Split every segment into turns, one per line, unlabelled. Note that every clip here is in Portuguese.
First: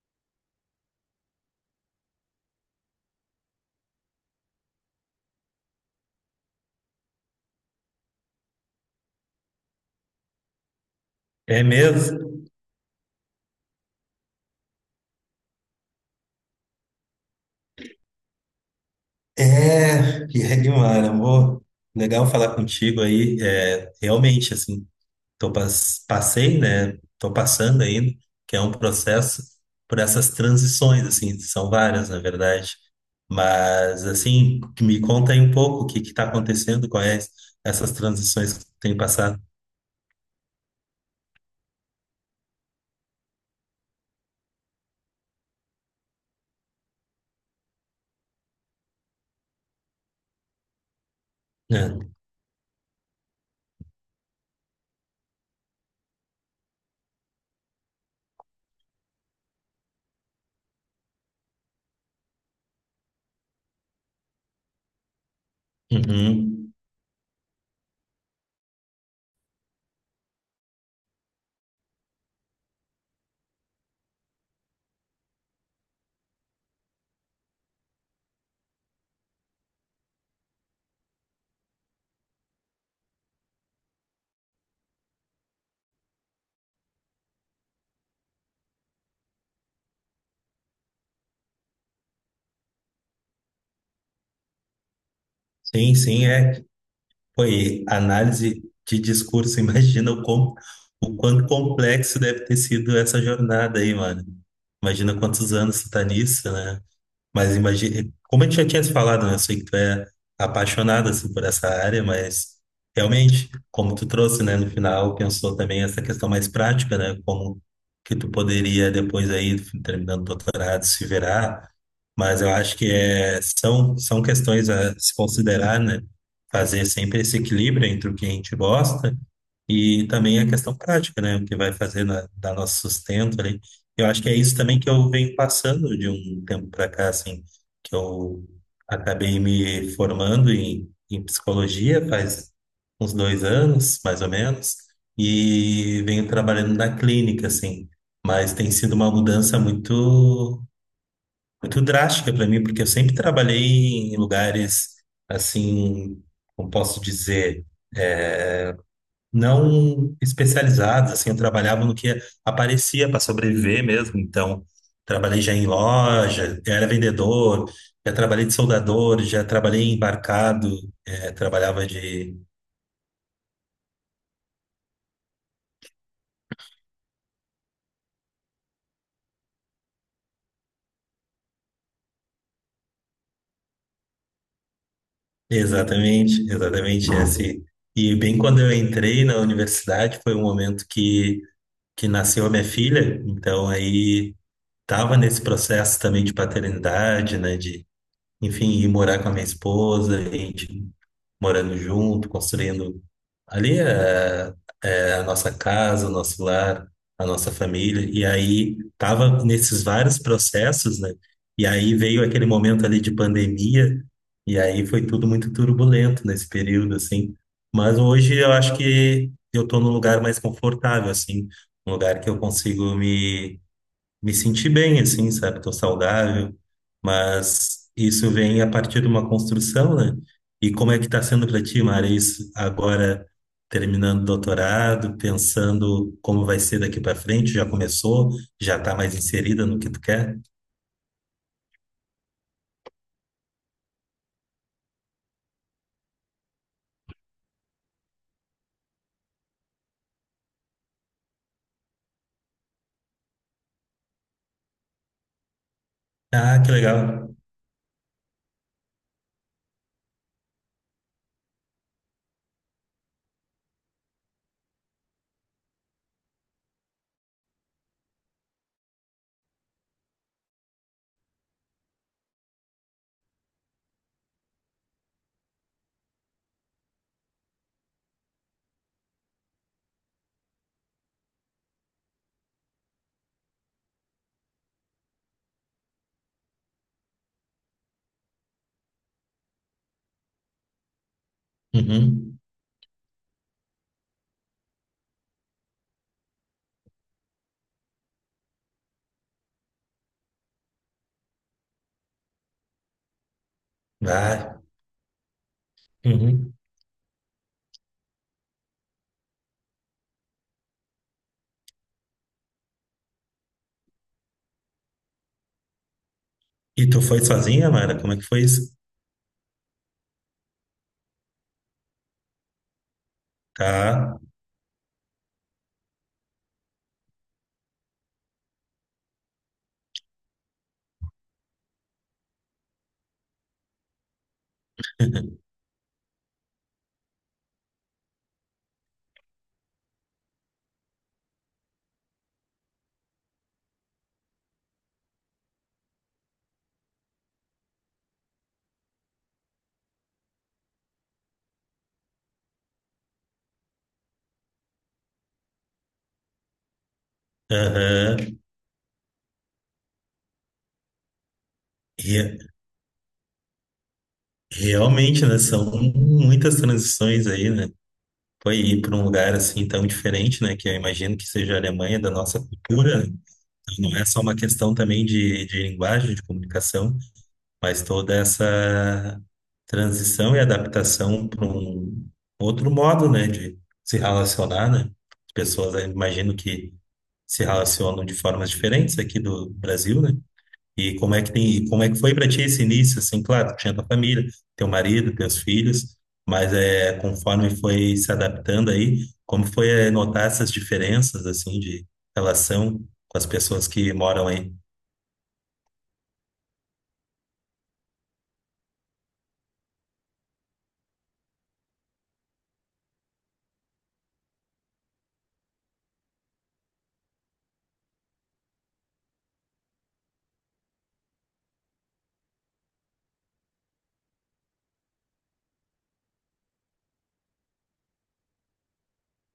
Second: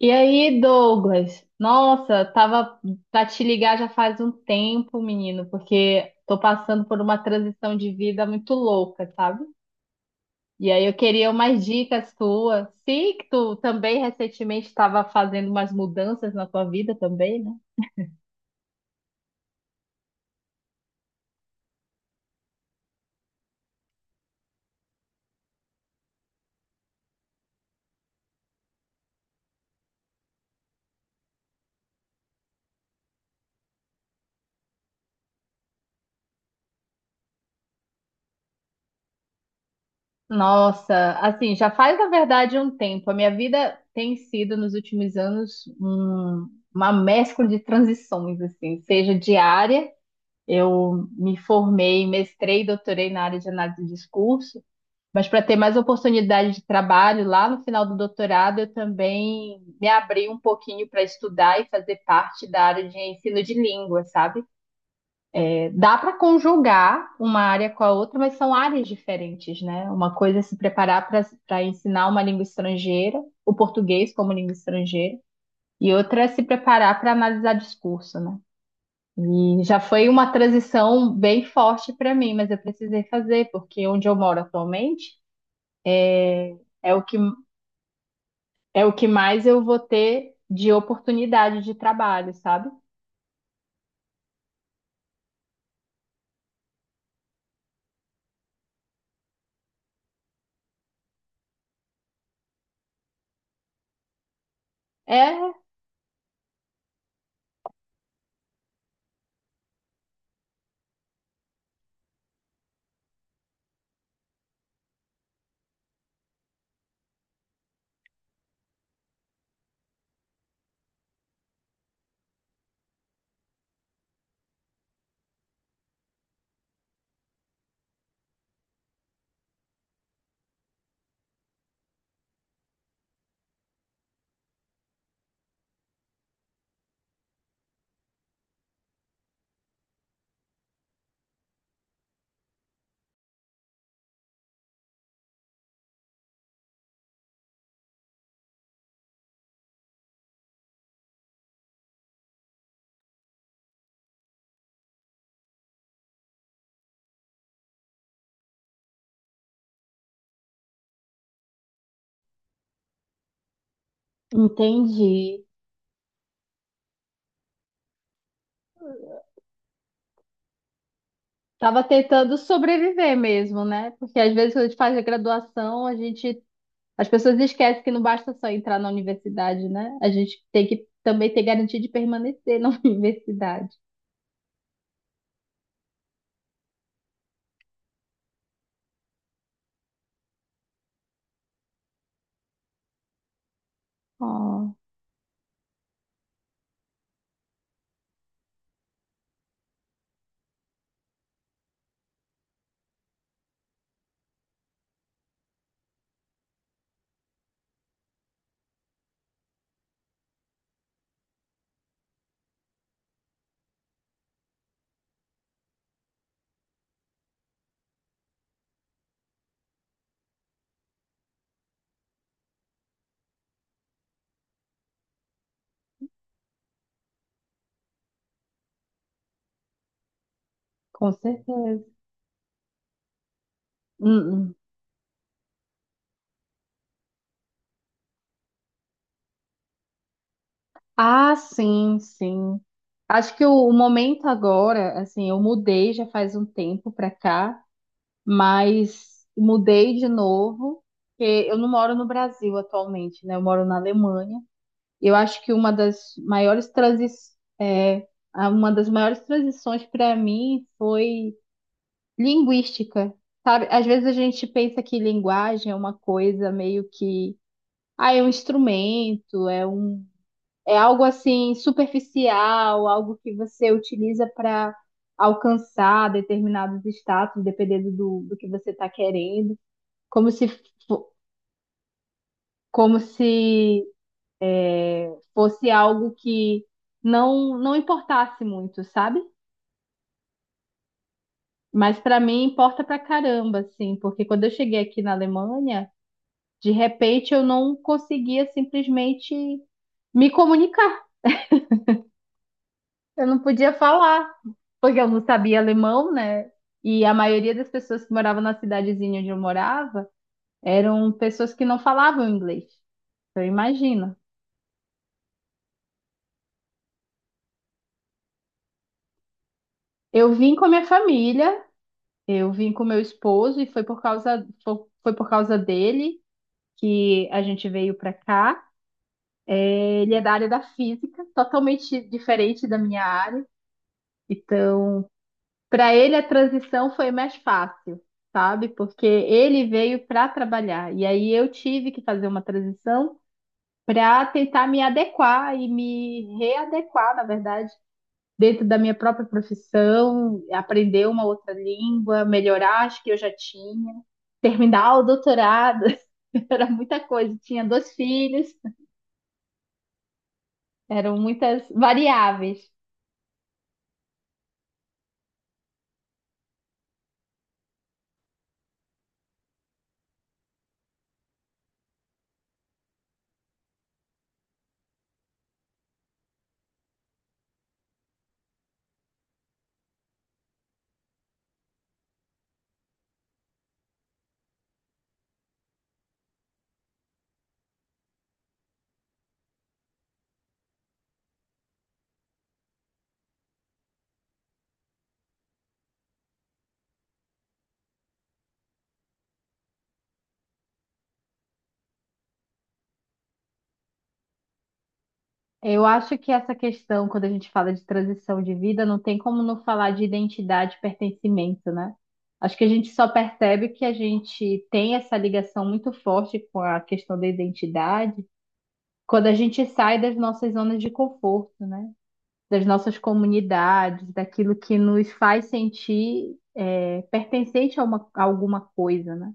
E aí, Douglas? Nossa, tava pra te ligar já faz um tempo, menino, porque tô passando por uma transição de vida muito louca, sabe? E aí eu queria
É
umas dicas
mesmo?
tuas. Sei que tu também recentemente estava fazendo umas mudanças na tua vida também, né?
É, e é demais, amor. Legal falar contigo aí. É, realmente, assim, passei, né? Tô passando ainda, que é um processo por essas transições, assim, são várias, na verdade. Mas, assim, me conta aí um pouco o que que tá acontecendo, quais essas transições que tem passado.
Nossa, assim, já faz na verdade um tempo. A minha vida tem sido nos últimos anos uma mescla de transições, assim, seja diária. Eu me
É.
formei, mestrei e doutorei na área de análise de discurso, mas para ter mais oportunidade de trabalho lá no final do doutorado, eu também me abri um pouquinho para estudar e fazer parte da área de ensino de língua, sabe? É, dá para
Uhum.
conjugar uma área com a outra, mas são áreas diferentes, né? Uma coisa é se preparar para ensinar uma língua estrangeira, o português como língua estrangeira, e outra é se preparar para analisar discurso, né? E já foi uma transição bem forte para mim, mas eu precisei fazer, porque onde eu moro atualmente é o que, é o que mais eu vou ter de oportunidade de trabalho, sabe?
Sim, sim, é. Foi análise de discurso, imagina o quanto complexo deve ter sido essa jornada aí, mano. Imagina quantos
É,
anos tu tá nisso, né? Mas imagina, como a gente já tinha se falado, né? Eu sei que tu é apaixonada assim, por essa área, mas realmente, como tu trouxe, né, no final, pensou também essa questão mais prática, né? Como que tu poderia depois aí, terminando o doutorado, se virar. Mas eu acho que são questões a se considerar, né? Fazer sempre esse equilíbrio entre o que a gente gosta e também a questão prática, né? O que vai fazer dar nosso sustento ali. Eu acho que é isso também que eu venho passando de um tempo para cá, assim, que eu acabei me formando em psicologia faz uns 2 anos, mais ou menos, e venho trabalhando na clínica, assim. Mas tem sido uma mudança muito drástica para mim, porque eu sempre trabalhei em lugares, assim, como posso dizer, eh, não especializadas assim, eu trabalhava no que aparecia para sobreviver mesmo, então trabalhei
entendi.
já em loja, era vendedor, já trabalhei de soldador, já trabalhei em embarcado,
Tava
trabalhava de...
tentando sobreviver mesmo, né? Porque às vezes quando a gente faz a graduação, as pessoas esquecem que não basta só entrar na universidade, né? A gente tem que também ter garantia de permanecer na universidade.
Exatamente, exatamente esse. E bem quando eu entrei na universidade, foi um momento que nasceu a minha filha, então aí
Oh,
tava nesse processo também de paternidade, né, de, enfim, ir morar com a minha esposa, a gente morando junto, construindo ali é, é a nossa casa, o nosso lar, a nossa família. E aí tava nesses vários processos, né? E aí veio aquele momento ali de pandemia, e aí foi tudo muito turbulento nesse período, assim. Mas hoje eu acho que eu tô num lugar mais confortável, assim, um lugar que eu consigo me senti bem, assim, sabe? Tô saudável, mas isso vem a partir de uma construção, né? E como é que
com
tá sendo para ti,
certeza.
Mara, isso agora
Hum,
terminando o
hum.
doutorado, pensando como vai ser daqui para frente? Já começou? Já tá mais inserida no que tu quer?
Ah, sim, sim. Acho que o momento agora, assim, eu mudei já faz um tempo pra cá, mas mudei de novo, porque eu não moro no Brasil atualmente, né? Eu moro na Alemanha. Eu acho que uma das
Ah,
maiores
que legal.
uma das maiores transições para mim foi linguística. Sabe? Às vezes a gente pensa que linguagem é uma coisa meio que, ah, é um instrumento, é algo assim superficial, algo que você utiliza para alcançar determinados status, dependendo do que você está querendo, como se, fo- como se fosse algo que não não importasse muito, sabe? Mas para
Uhum.
mim importa pra caramba, assim, porque quando eu cheguei aqui na Alemanha, de repente eu não conseguia simplesmente me comunicar. Eu não podia falar,
Vai.
porque eu não sabia alemão, né?
Uhum.
E a maioria das pessoas que moravam na cidadezinha onde eu morava eram pessoas que não falavam inglês. Então, imagina.
E tu foi sozinha, Mara? Como é que foi isso?
Eu vim com a minha família, eu vim com meu esposo, e foi
Tá.
foi por causa dele que a gente veio para cá. É, ele é da área da física, totalmente diferente da minha área. Então, para ele a transição foi mais fácil, sabe? Porque ele veio para trabalhar e aí eu tive que fazer uma transição para tentar me adequar e me readequar, na verdade, dentro da minha própria profissão, aprender uma outra língua, melhorar as que eu já tinha, terminar o doutorado. Era muita coisa, tinha dois
Aham.
filhos, eram muitas
Re-
variáveis.
Realmente, né? São muitas transições aí, né? Foi ir para um lugar assim tão diferente, né? Que eu imagino que seja a Alemanha da nossa cultura, né? Então, não é só uma questão também de linguagem, de comunicação, mas toda essa transição e adaptação para um outro modo, né? De se relacionar, né? As pessoas, eu imagino que se relacionam de formas diferentes aqui do Brasil, né? E como é que tem, e como é que foi para ti esse início? Assim, claro, tu tinha tua família, teu marido, teus filhos, mas é conforme foi se adaptando aí, como foi é, notar essas diferenças assim de relação com as pessoas que moram aí?
Eu acho que essa questão, quando a gente fala de transição de vida, não tem como não falar de identidade e pertencimento, né? Acho que a gente só percebe que a gente tem essa ligação muito forte com a questão da identidade quando a gente sai das nossas zonas de conforto, né? Das nossas comunidades, daquilo que nos faz sentir é, pertencente a alguma coisa, né?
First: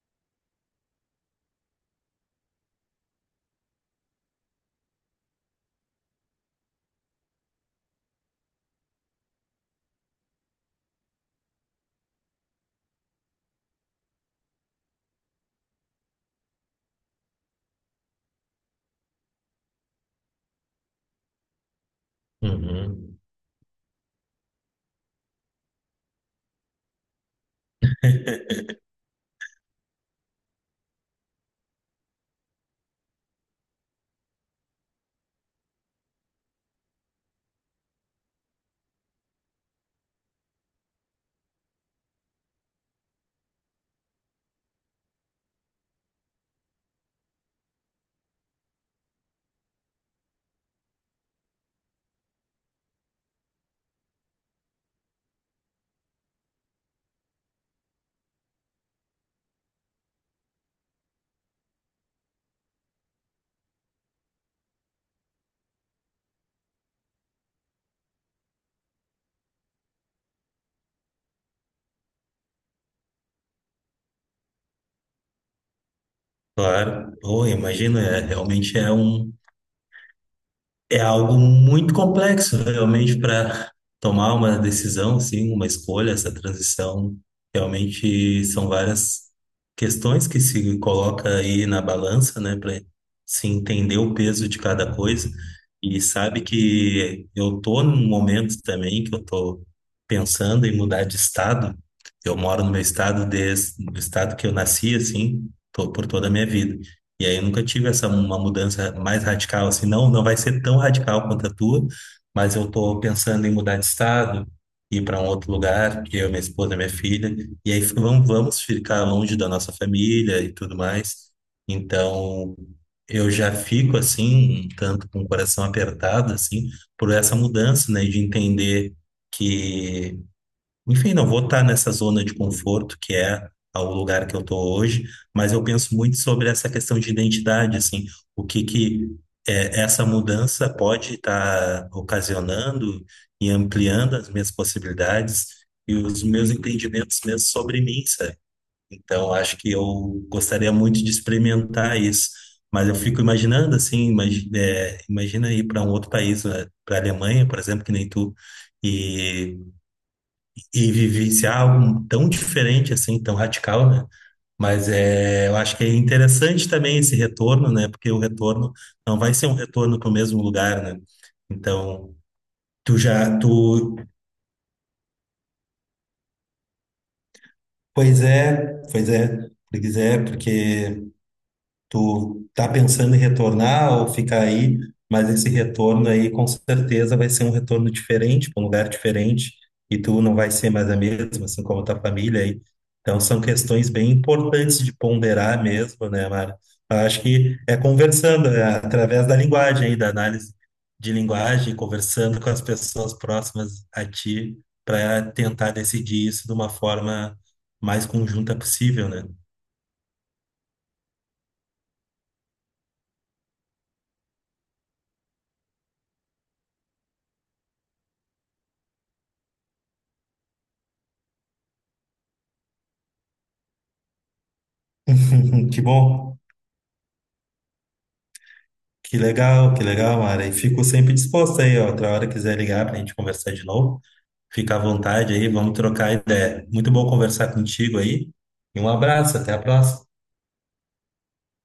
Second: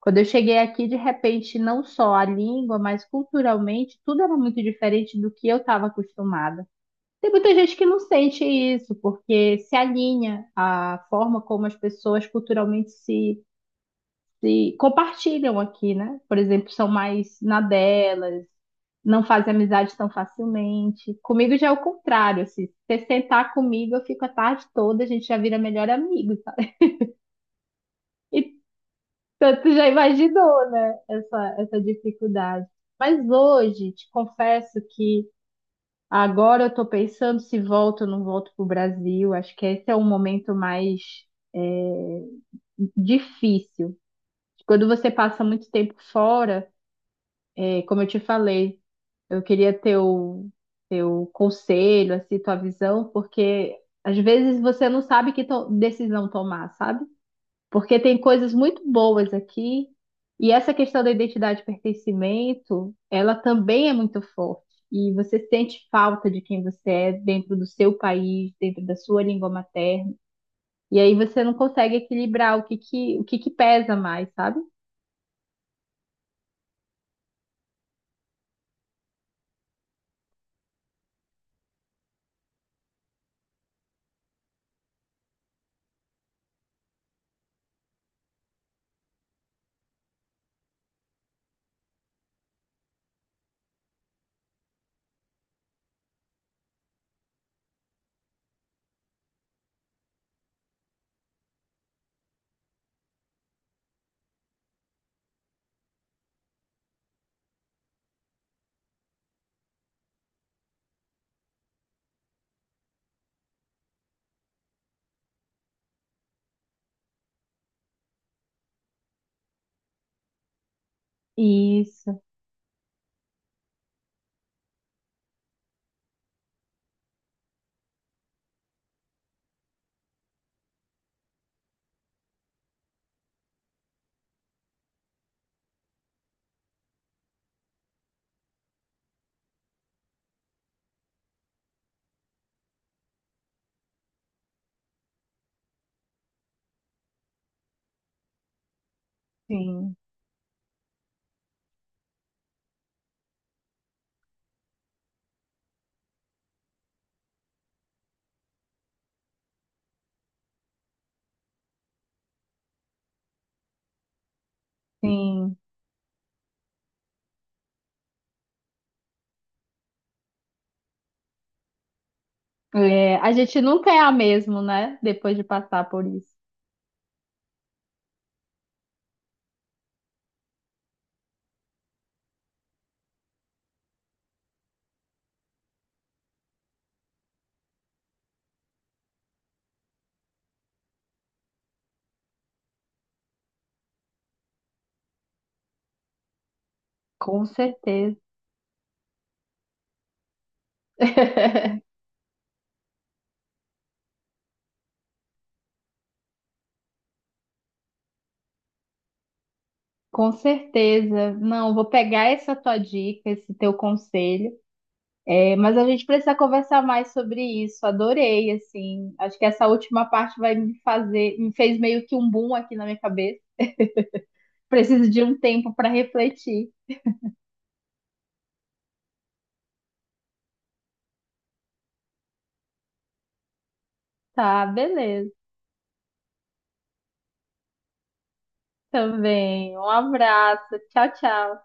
Quando eu cheguei aqui, de repente, não só a língua, mas culturalmente, tudo era muito diferente do que eu estava acostumada. Tem muita gente que não sente isso, porque se alinha à forma como as pessoas culturalmente se, se compartilham aqui, né? Por exemplo, são mais na delas, não fazem amizade tão facilmente. Comigo já é o contrário, assim, se você
Uhum.
sentar comigo, eu fico a tarde toda, a gente já vira melhor amigo, sabe? Então, tu já imaginou, né, essa dificuldade. Mas hoje, te confesso que agora eu estou pensando se volto ou não volto para o Brasil. Acho que esse é o momento mais é, difícil. Quando você passa muito tempo fora, é, como eu te falei, eu queria teu conselho, assim, tua visão, porque às vezes você não sabe decisão tomar, sabe? Porque tem coisas muito boas aqui, e essa questão da identidade e pertencimento, ela também é muito forte. E você sente falta de quem você é dentro do seu país, dentro da sua língua materna. E aí você não consegue equilibrar o que que pesa mais, sabe?
Claro, pô, eu imagino, é, realmente é. É algo muito complexo, né, realmente, para tomar uma decisão, sim, uma escolha, essa transição. Realmente são várias questões que se coloca aí na balança, né, para se entender o peso de cada coisa. E sabe que eu tô num momento também que eu tô pensando em mudar de estado. Eu moro no meu estado desde o estado que eu nasci, assim, por toda a minha vida. E aí eu nunca tive essa uma mudança mais radical assim, não, não vai ser tão radical quanto a tua, mas eu tô pensando em mudar de estado, ir para um outro lugar, eu, minha esposa, minha filha, e aí vamos ficar longe da nossa família e tudo mais.
Isso,
Então, eu já fico assim, um tanto com o coração apertado assim, por essa mudança, né, de entender que enfim, não vou estar nessa zona de conforto que é o lugar que eu estou hoje, mas eu penso muito sobre essa questão de identidade, assim, o que que é, essa mudança pode estar ocasionando e ampliando as minhas possibilidades e os meus entendimentos mesmo sobre mim, sabe? Então, acho que eu
sim,
gostaria muito de experimentar isso, mas eu fico imaginando, assim, imagina ir para um outro país, para a Alemanha, por exemplo, que nem tu, e vivenciar algo tão diferente assim, tão radical, né? Mas é, eu
sim.
acho que é interessante também esse retorno, né? Porque o retorno não vai ser um retorno para o mesmo lugar, né? Então, tu
É, a
já,
gente nunca
tu,
é a mesma, né? Depois de passar por isso.
pois é, pois é, pois é, porque tu tá pensando em retornar ou ficar aí, mas esse retorno aí com certeza vai ser um retorno diferente, para um lugar diferente, e tu não vai ser mais a mesma, assim como a tua família aí. Então são questões bem importantes de ponderar mesmo, né, Mara? Eu acho
Com
que é
certeza.
conversando, é através da linguagem aí, da análise de linguagem, conversando com as pessoas próximas a ti, para tentar decidir isso de uma forma mais conjunta possível, né?
Com certeza. Não, vou pegar essa tua dica, esse teu conselho. É, mas a gente precisa conversar mais sobre isso. Adorei, assim. Acho que essa última parte vai me me fez meio que um boom aqui na minha cabeça. Preciso de um tempo
Que
para
bom.
refletir.
Que legal, Mara. E fico sempre disposto aí, ó. Outra hora quiser ligar para a gente conversar de novo,
Tá,
fica à
beleza.
vontade aí, vamos trocar ideia. Muito bom conversar contigo aí. E um abraço, até a
Também. Um
próxima.
abraço. Tchau, tchau.